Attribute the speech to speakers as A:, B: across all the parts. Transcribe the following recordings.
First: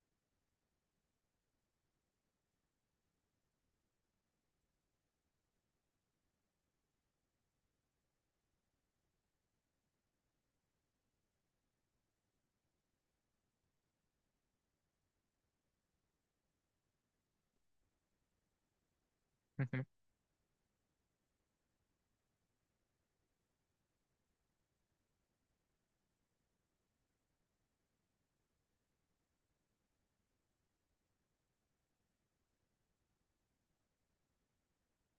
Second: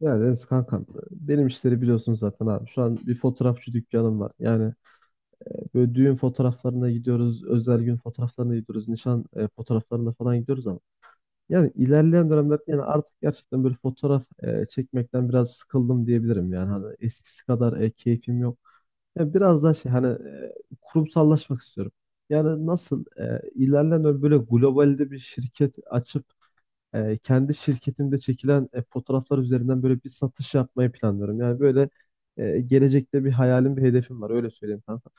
A: Ya Deniz kankam benim işleri biliyorsun zaten abi. Şu an bir fotoğrafçı dükkanım var. Böyle düğün fotoğraflarına gidiyoruz, özel gün fotoğraflarına gidiyoruz, nişan fotoğraflarına falan gidiyoruz ama yani ilerleyen dönemlerde yani artık gerçekten böyle fotoğraf çekmekten biraz sıkıldım diyebilirim yani. Hani eskisi kadar keyfim yok. Yani biraz
B: Hı
A: daha
B: hı.
A: şey hani kurumsallaşmak istiyorum. Yani nasıl ilerleyen dönem böyle globalde bir şirket açıp kendi şirketimde çekilen fotoğraflar üzerinden böyle bir satış yapmayı planlıyorum. Gelecekte bir hayalim, bir hedefim var öyle söyleyeyim kanka.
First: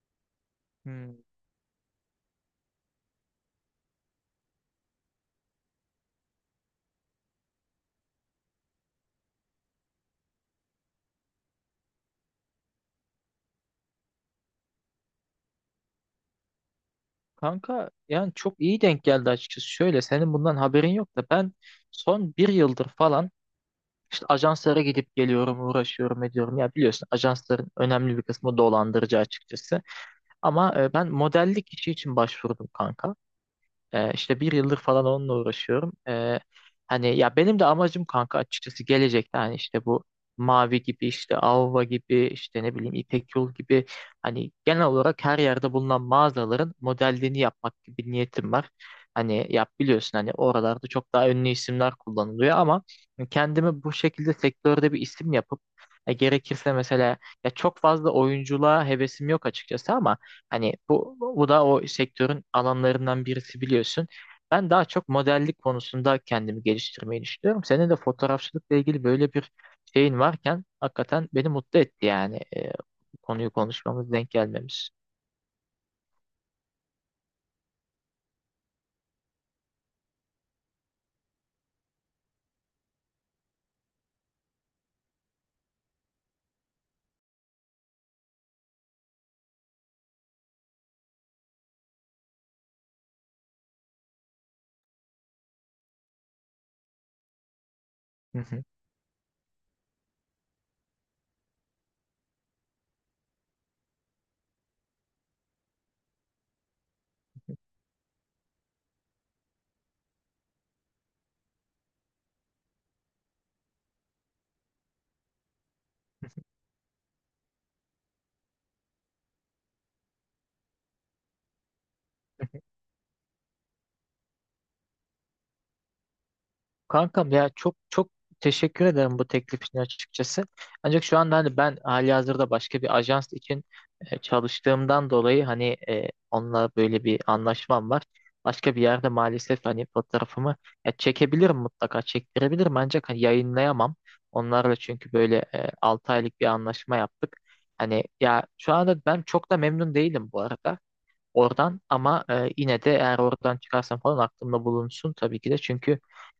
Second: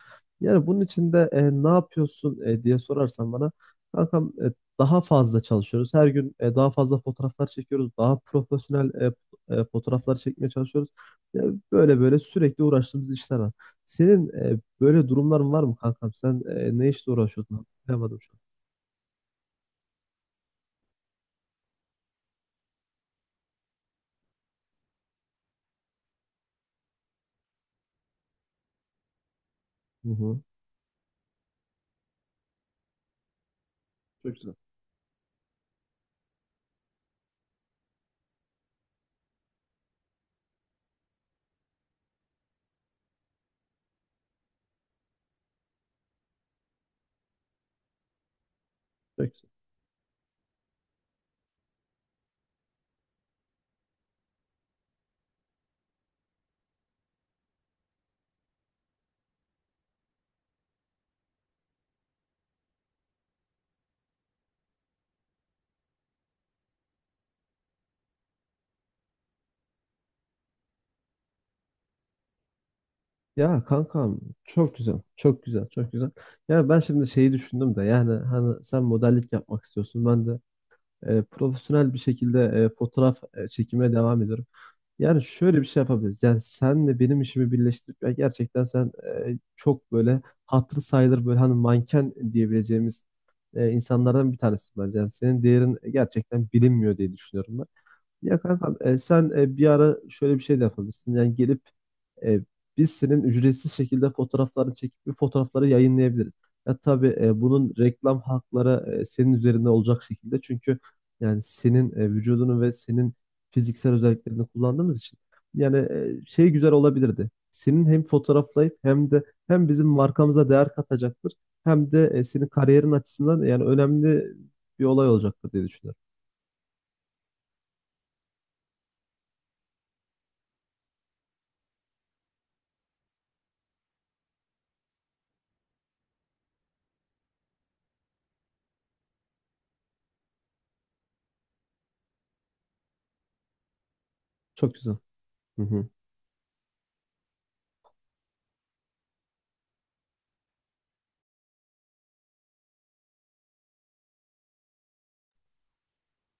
A: Yani bunun
B: Hmm.
A: için de ne yapıyorsun diye sorarsan bana kankam, daha fazla çalışıyoruz. Her gün daha fazla fotoğraflar çekiyoruz. Daha profesyonel fotoğraflar çekmeye çalışıyoruz. Yani böyle böyle sürekli uğraştığımız işler var. Senin böyle durumların var mı kankam? Sen ne işle uğraşıyordun?
B: Kanka
A: Bilemedim
B: yani
A: şu
B: çok iyi denk geldi açıkçası. Şöyle senin bundan haberin yok da ben son bir yıldır falan işte ajanslara gidip geliyorum, uğraşıyorum, ediyorum. Ya biliyorsun ajansların önemli bir kısmı dolandırıcı açıkçası.
A: an. Hı hı.
B: Ama ben modellik işi için başvurdum kanka.
A: Çok
B: İşte bir
A: güzel.
B: yıldır falan onunla uğraşıyorum. Hani ya benim de amacım kanka açıkçası gelecekte hani işte bu Mavi gibi işte Avva gibi işte ne bileyim İpek Yol gibi hani genel olarak her yerde bulunan mağazaların modelliğini yapmak gibi bir niyetim var.
A: Çok
B: Hani
A: güzel.
B: yap biliyorsun hani oralarda çok daha ünlü isimler kullanılıyor ama kendimi bu şekilde sektörde bir isim yapıp gerekirse mesela ya çok fazla oyunculuğa hevesim yok açıkçası ama hani bu da o sektörün alanlarından birisi biliyorsun. Ben daha çok modellik konusunda kendimi geliştirmeyi düşünüyorum. Senin de fotoğrafçılıkla ilgili böyle bir şeyin varken hakikaten beni mutlu etti yani, konuyu
A: Ya
B: konuşmamız,
A: kankam
B: denk
A: çok
B: gelmemiz.
A: güzel, çok güzel, çok güzel. Ya ben şimdi şeyi düşündüm de yani hani sen modellik yapmak istiyorsun. Ben de profesyonel bir şekilde fotoğraf çekimine devam ediyorum. Yani şöyle bir şey yapabiliriz. Yani senle benim işimi birleştirip ya gerçekten sen çok böyle hatırı sayılır böyle hani manken diyebileceğimiz insanlardan bir tanesin bence. Yani senin değerin gerçekten bilinmiyor diye düşünüyorum ben. Ya kankam, sen bir ara şöyle bir şey de yapabilirsin. Yani gelip e, biz senin ücretsiz şekilde fotoğraflarını çekip bir fotoğrafları yayınlayabiliriz. Ya tabii bunun reklam hakları senin üzerinde olacak şekilde. Çünkü yani senin vücudunu ve senin fiziksel özelliklerini kullandığımız için. Şey güzel olabilirdi. Senin hem fotoğraflayıp hem de hem bizim markamıza değer katacaktır. Hem de senin kariyerin açısından yani önemli bir olay olacaktır diye düşünüyorum.
B: Kankam ya çok çok teşekkür ederim bu teklif için açıkçası. Ancak şu anda hani ben halihazırda başka bir ajans için çalıştığımdan dolayı hani onunla böyle bir anlaşmam var. Başka bir yerde maalesef hani fotoğrafımı ya çekebilirim, mutlaka çektirebilirim ancak hani yayınlayamam.
A: Çok
B: Onlarla
A: güzel.
B: çünkü böyle
A: Hı hı.
B: 6 aylık bir anlaşma yaptık. Hani ya şu anda ben çok da memnun değilim bu arada oradan ama yine de eğer oradan çıkarsam falan aklımda bulunsun tabii ki de çünkü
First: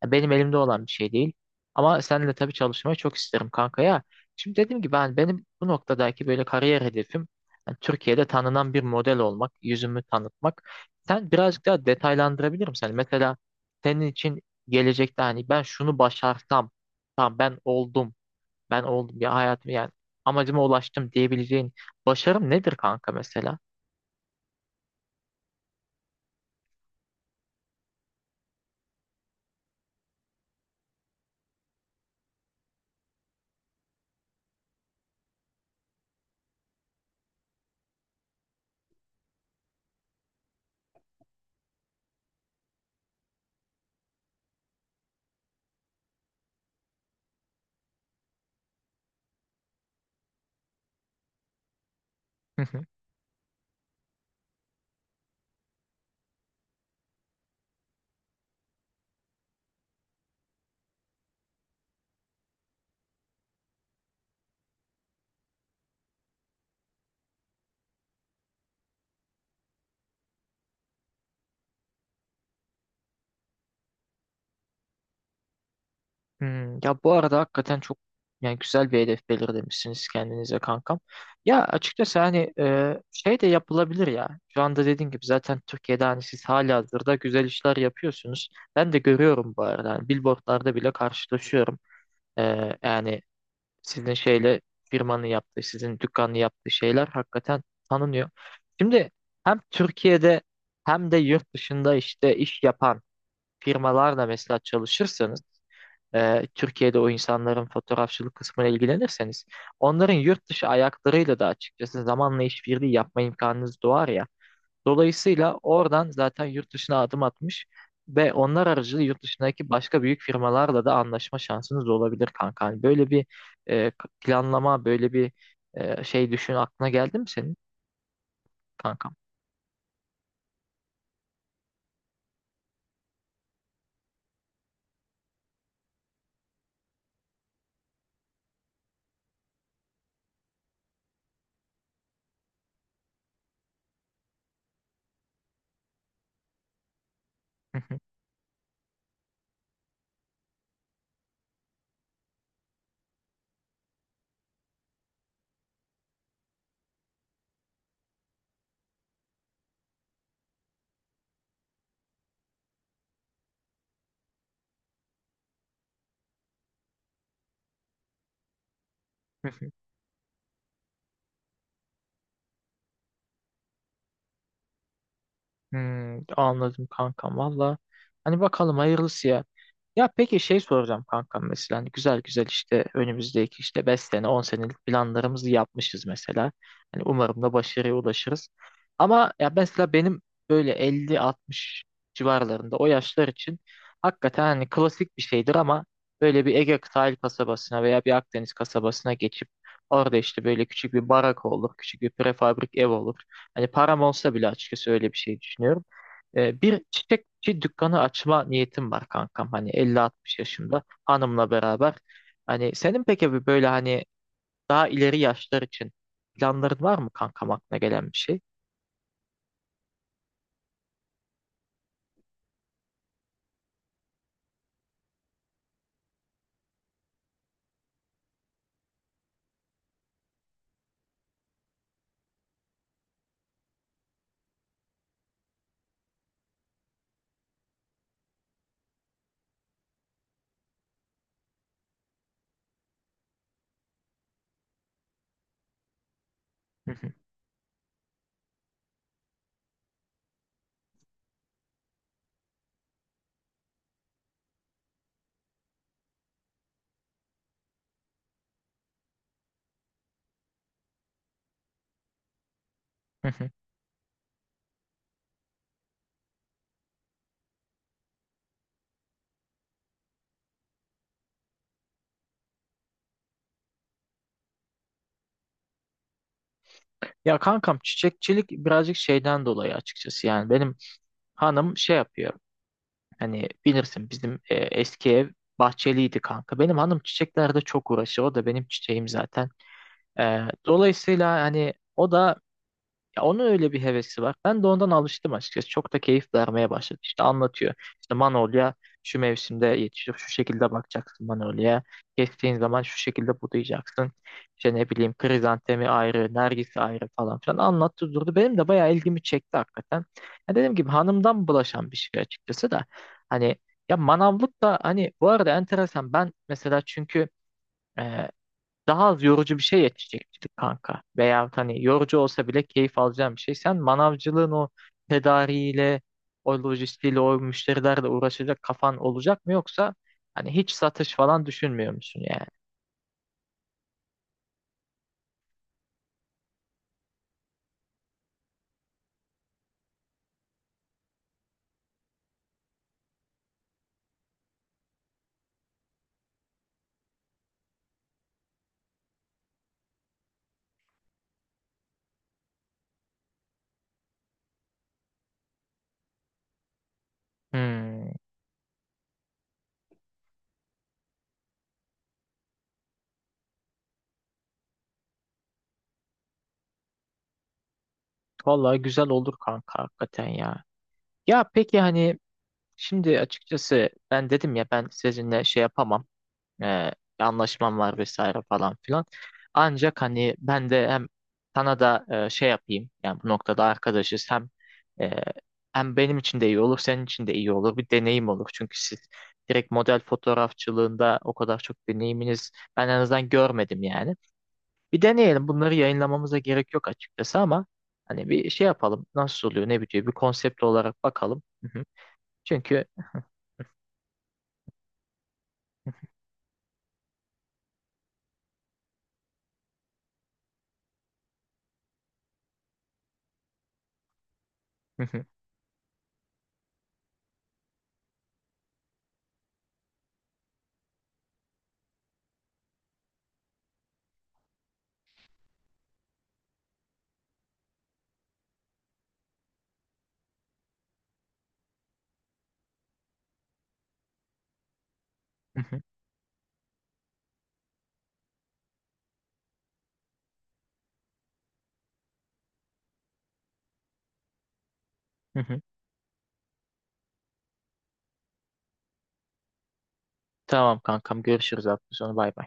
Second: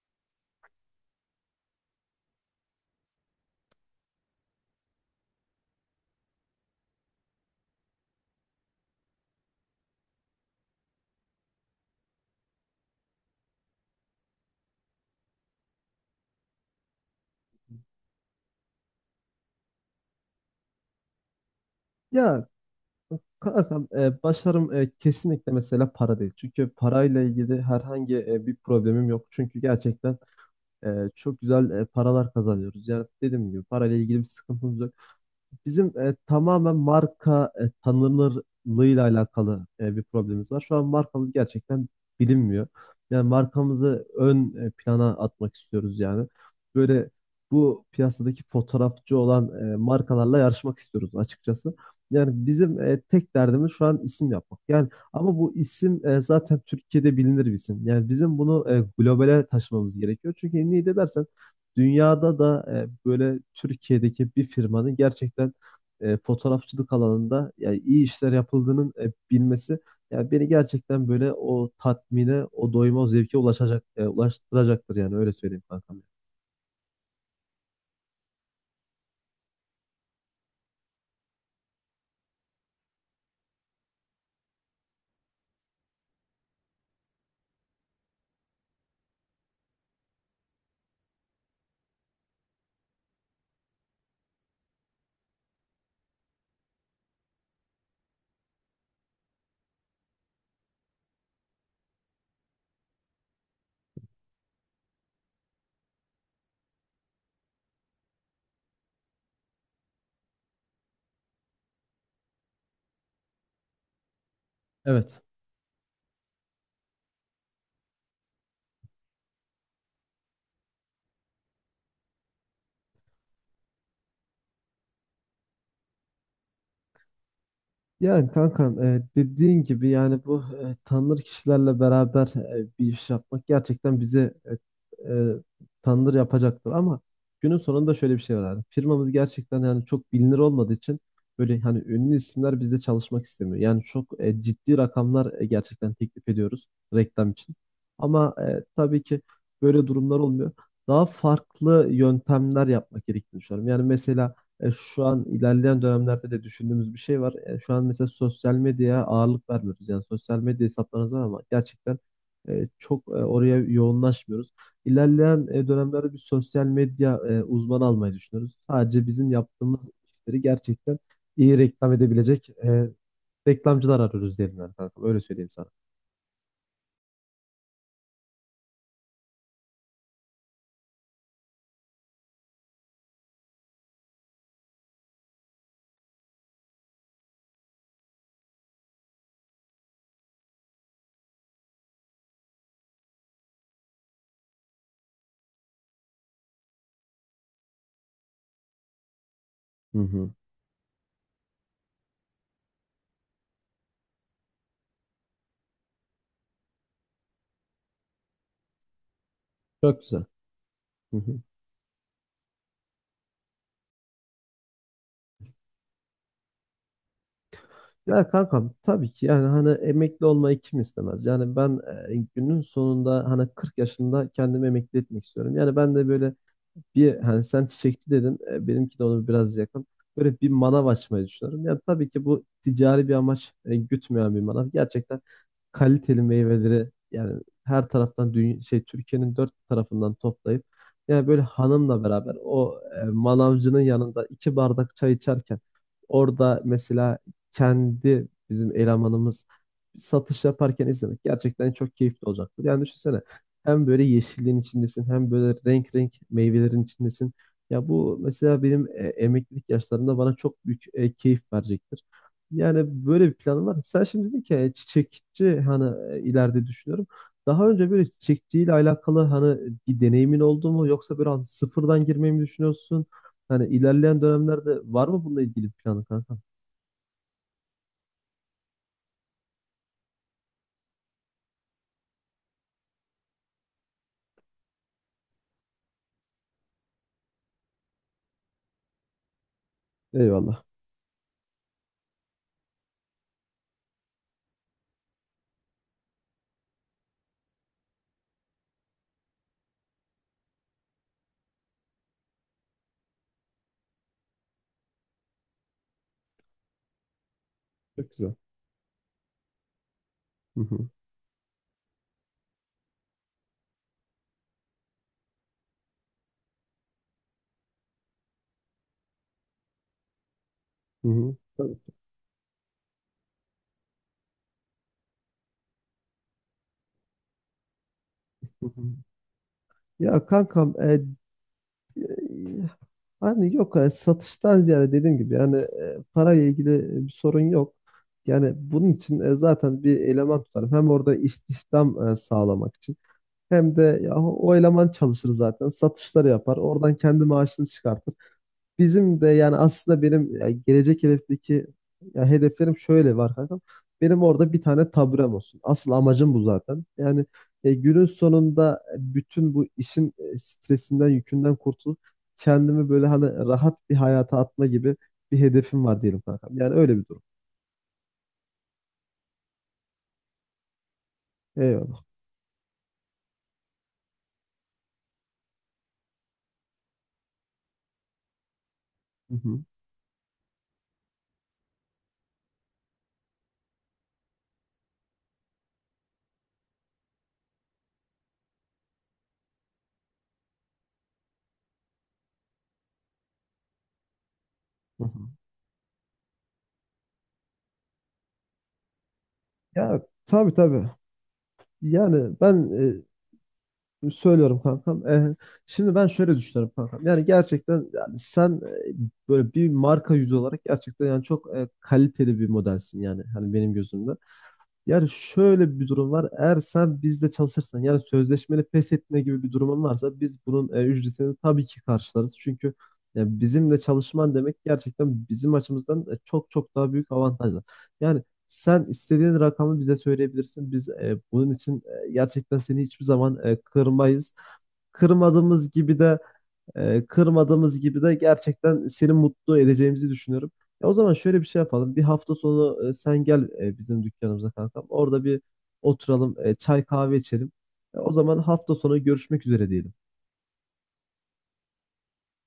B: ya benim elimde olan bir şey değil. Ama seninle tabii çalışmayı çok isterim kanka ya. Şimdi dediğim gibi benim bu noktadaki böyle kariyer hedefim yani Türkiye'de tanınan bir model olmak, yüzümü tanıtmak. Sen birazcık daha detaylandırabilir misin? Hani mesela senin için gelecekte hani ben şunu başarsam, tamam ben oldum, ben oldum ya hayatım yani amacıma ulaştım diyebileceğin
A: Ya
B: başarım nedir kanka mesela?
A: kankam, başarım kesinlikle mesela para değil. Çünkü parayla ilgili herhangi bir problemim yok. Çünkü gerçekten e, çok güzel paralar kazanıyoruz. Yani dediğim gibi parayla ilgili bir sıkıntımız yok bizim, tamamen marka tanınırlığıyla alakalı bir problemimiz var. Şu an markamız gerçekten bilinmiyor. Yani markamızı ön plana atmak istiyoruz yani. Böyle bu piyasadaki fotoğrafçı olan markalarla yarışmak istiyoruz açıkçası. Yani bizim tek derdimiz şu an isim yapmak. Yani ama bu isim zaten Türkiye'de bilinir bir isim. Yani bizim bunu globale taşımamız gerekiyor. Çünkü niye de dersen dünyada da böyle Türkiye'deki bir firmanın gerçekten fotoğrafçılık alanında yani iyi işler yapıldığının bilmesi yani beni gerçekten böyle o tatmine, o doyuma, o zevke ulaşacak, ulaştıracaktır yani öyle söyleyeyim kankam.
B: Hmm, ya bu arada hakikaten çok yani güzel bir hedef belirlemişsiniz kendinize kankam. Ya açıkçası hani şey de yapılabilir ya. Şu anda dediğim gibi zaten Türkiye'de hani siz halihazırda güzel işler yapıyorsunuz. Ben de görüyorum bu arada. Hani billboardlarda bile karşılaşıyorum. E, Yani sizin şeyle firmanın yaptığı, sizin dükkanın yaptığı şeyler hakikaten tanınıyor. Şimdi hem Türkiye'de hem de yurt dışında işte iş yapan firmalarla mesela çalışırsanız Türkiye'de o insanların fotoğrafçılık kısmına ilgilenirseniz onların yurt dışı ayaklarıyla da açıkçası zamanla işbirliği yapma imkanınız doğar ya.
A: Evet.
B: Dolayısıyla oradan zaten yurt dışına adım atmış ve onlar aracılığıyla yurt dışındaki başka büyük firmalarla da anlaşma şansınız olabilir kanka. Hani böyle bir e, planlama, böyle bir şey düşün aklına geldi mi senin
A: Yani kankam,
B: kankam?
A: dediğin gibi yani bu tanınır kişilerle beraber bir iş yapmak gerçekten bizi e, e, tanınır yapacaktır ama günün sonunda şöyle bir şey var abi. Firmamız gerçekten yani çok bilinir olmadığı için böyle hani ünlü isimler bizde çalışmak istemiyor. Yani çok ciddi rakamlar gerçekten teklif ediyoruz reklam için. Ama tabii ki böyle durumlar olmuyor. Daha farklı yöntemler yapmak gerektiğini düşünüyorum. Yani mesela şu an ilerleyen dönemlerde de düşündüğümüz bir şey var. Şu an mesela sosyal medyaya ağırlık vermiyoruz. Yani sosyal medya hesaplarımız var ama gerçekten çok oraya yoğunlaşmıyoruz. İlerleyen dönemlerde bir sosyal medya uzmanı almayı düşünüyoruz. Sadece bizim yaptığımız işleri gerçekten iyi reklam edebilecek reklamcılar arıyoruz diyelim yani kankam. Öyle söyleyeyim sana.
B: Hmm, anladım kankam valla. Hani bakalım hayırlısı ya. Ya peki şey soracağım kankam mesela hani güzel güzel işte önümüzdeki işte 5 sene 10 senelik planlarımızı yapmışız mesela. Hani umarım da başarıya ulaşırız. Ama ya mesela benim böyle 50 60 civarlarında o yaşlar için hakikaten hani klasik bir şeydir ama böyle bir Ege sahil kasabasına veya bir Akdeniz kasabasına geçip
A: Hı
B: orada
A: hı.
B: işte böyle küçük bir barak olur, küçük bir prefabrik ev olur. Hani param olsa bile açıkçası öyle bir şey düşünüyorum. Bir çiçekçi dükkanı açma niyetim var kankam. Hani
A: Çok
B: elli
A: güzel.
B: altmış yaşında
A: Hı hı.
B: hanımla beraber. Hani senin peki bir böyle hani daha ileri yaşlar için planların var mı kankam aklına gelen bir
A: Ya
B: şey?
A: kankam tabii ki yani hani emekli olmayı kim istemez? Yani ben, günün sonunda hani 40 yaşında kendimi emekli etmek istiyorum. Yani ben de böyle bir, hani sen çiçekçi dedin, benimki de onu biraz yakın. Böyle bir manav açmayı düşünüyorum. Yani tabii ki bu ticari bir amaç gütmeyen bir manav. Gerçekten kaliteli meyveleri yani her taraftan dünya, şey Türkiye'nin dört tarafından toplayıp yani böyle hanımla beraber o manavcının yanında iki bardak çay içerken orada mesela kendi bizim elemanımız satış yaparken izlemek gerçekten çok keyifli olacaktır. Yani düşünsene hem böyle yeşilliğin içindesin hem böyle renk renk meyvelerin içindesin. Ya bu mesela benim emeklilik yaşlarımda bana çok büyük keyif verecektir. Yani böyle bir planım var. Sen şimdi dedin ki, çiçekçi hani ileride düşünüyorum. Daha önce böyle çiçekçiyle alakalı hani bir deneyimin oldu mu yoksa böyle hani sıfırdan girmeyi mi düşünüyorsun? Hani ilerleyen dönemlerde var mı bununla ilgili bir planın kanka?
B: Ya kankam çiçekçilik birazcık şeyden dolayı açıkçası yani benim hanım şey yapıyor, hani bilirsin bizim eski ev bahçeliydi kanka, benim hanım çiçeklerde çok uğraşıyor, o da benim çiçeğim zaten. E,
A: Eyvallah.
B: Dolayısıyla hani o da, ya onun öyle bir hevesi var. Ben de ondan alıştım açıkçası. Çok da keyif vermeye başladı. İşte anlatıyor. İşte Manolya şu mevsimde yetişir. Şu şekilde bakacaksın Manolya'ya. Kestiğin zaman şu şekilde budayacaksın. İşte ne bileyim krizantemi ayrı, nergisi ayrı falan filan
A: Çok
B: anlattı
A: güzel.
B: durdu. Benim de bayağı ilgimi çekti hakikaten. Ya
A: Hı
B: dediğim
A: hı.
B: gibi hanımdan bulaşan bir şey açıkçası da. Hani ya manavlık da hani bu arada enteresan. Ben mesela çünkü daha az yorucu bir şey yetişecektik kanka.
A: Hı hı.
B: Veyahut
A: Tabii.
B: hani yorucu olsa bile keyif alacağım bir şey. Sen manavcılığın o tedariğiyle, o lojistiğiyle, o müşterilerle uğraşacak
A: Hı hı.
B: kafan olacak mı yoksa
A: Ya
B: hani hiç
A: kankam e,
B: satış falan düşünmüyor musun yani?
A: e, hani yok, satıştan ziyade dediğim gibi yani parayla ilgili bir sorun yok. Yani bunun için zaten bir eleman tutarım. Hem orada istihdam sağlamak için hem de ya, o eleman çalışır zaten satışları yapar. Oradan kendi maaşını çıkartır. Bizim de yani aslında benim ya gelecek hedefteki ya hedeflerim şöyle var kankam. Benim orada bir tane taburem olsun. Asıl amacım bu zaten. Yani günün
B: Hmm,
A: sonunda bütün bu işin stresinden, yükünden kurtulup kendimi böyle hani rahat bir hayata atma gibi bir hedefim var diyelim kankam. Yani öyle bir durum.
B: vallahi güzel olur kanka hakikaten ya. Ya peki
A: Eyvallah.
B: hani şimdi açıkçası ben dedim ya ben sizinle şey yapamam. e, Anlaşmam var vesaire falan filan.
A: Hı hı,
B: Ancak hani ben de hem sana da şey yapayım yani bu noktada arkadaşız, e, hem benim için de iyi olur, senin için de iyi olur, bir deneyim olur. Çünkü siz direkt model fotoğrafçılığında o kadar çok deneyiminiz ben en azından görmedim yani. Bir
A: hı hı.
B: deneyelim, bunları yayınlamamıza gerek yok açıkçası ama hani bir şey yapalım, nasıl oluyor ne
A: Ya
B: bitiyor, bir
A: tabii
B: konsept
A: tabii.
B: olarak bakalım. Hı hı.
A: Yani ben
B: Çünkü.
A: e, Söylüyorum kankam. Şimdi ben şöyle düşünüyorum kankam. Yani gerçekten yani sen, e, böyle bir marka yüzü olarak gerçekten yani çok kaliteli bir modelsin yani hani benim gözümde.
B: Hı
A: Yani
B: hı,
A: şöyle bir durum var. Eğer sen bizde çalışırsan yani sözleşmeli pes etme gibi bir durumun varsa biz bunun ücretini tabii ki karşılarız. Çünkü bizimle çalışman demek gerçekten bizim açımızdan çok çok daha büyük avantajlar. Yani sen istediğin rakamı bize söyleyebilirsin. Biz bunun için gerçekten seni hiçbir zaman kırmayız.
B: hı
A: Kırmadığımız
B: hı,
A: gibi de Kırmadığımız gibi de gerçekten seni mutlu edeceğimizi düşünüyorum. Ya o zaman şöyle bir şey yapalım. Bir hafta sonu sen gel bizim dükkanımıza kankam. Orada bir
B: hı hı.
A: oturalım, çay kahve içelim. O zaman hafta sonu görüşmek üzere diyelim.
B: Tamam kankam, görüşürüz hafta sonu, bay bay.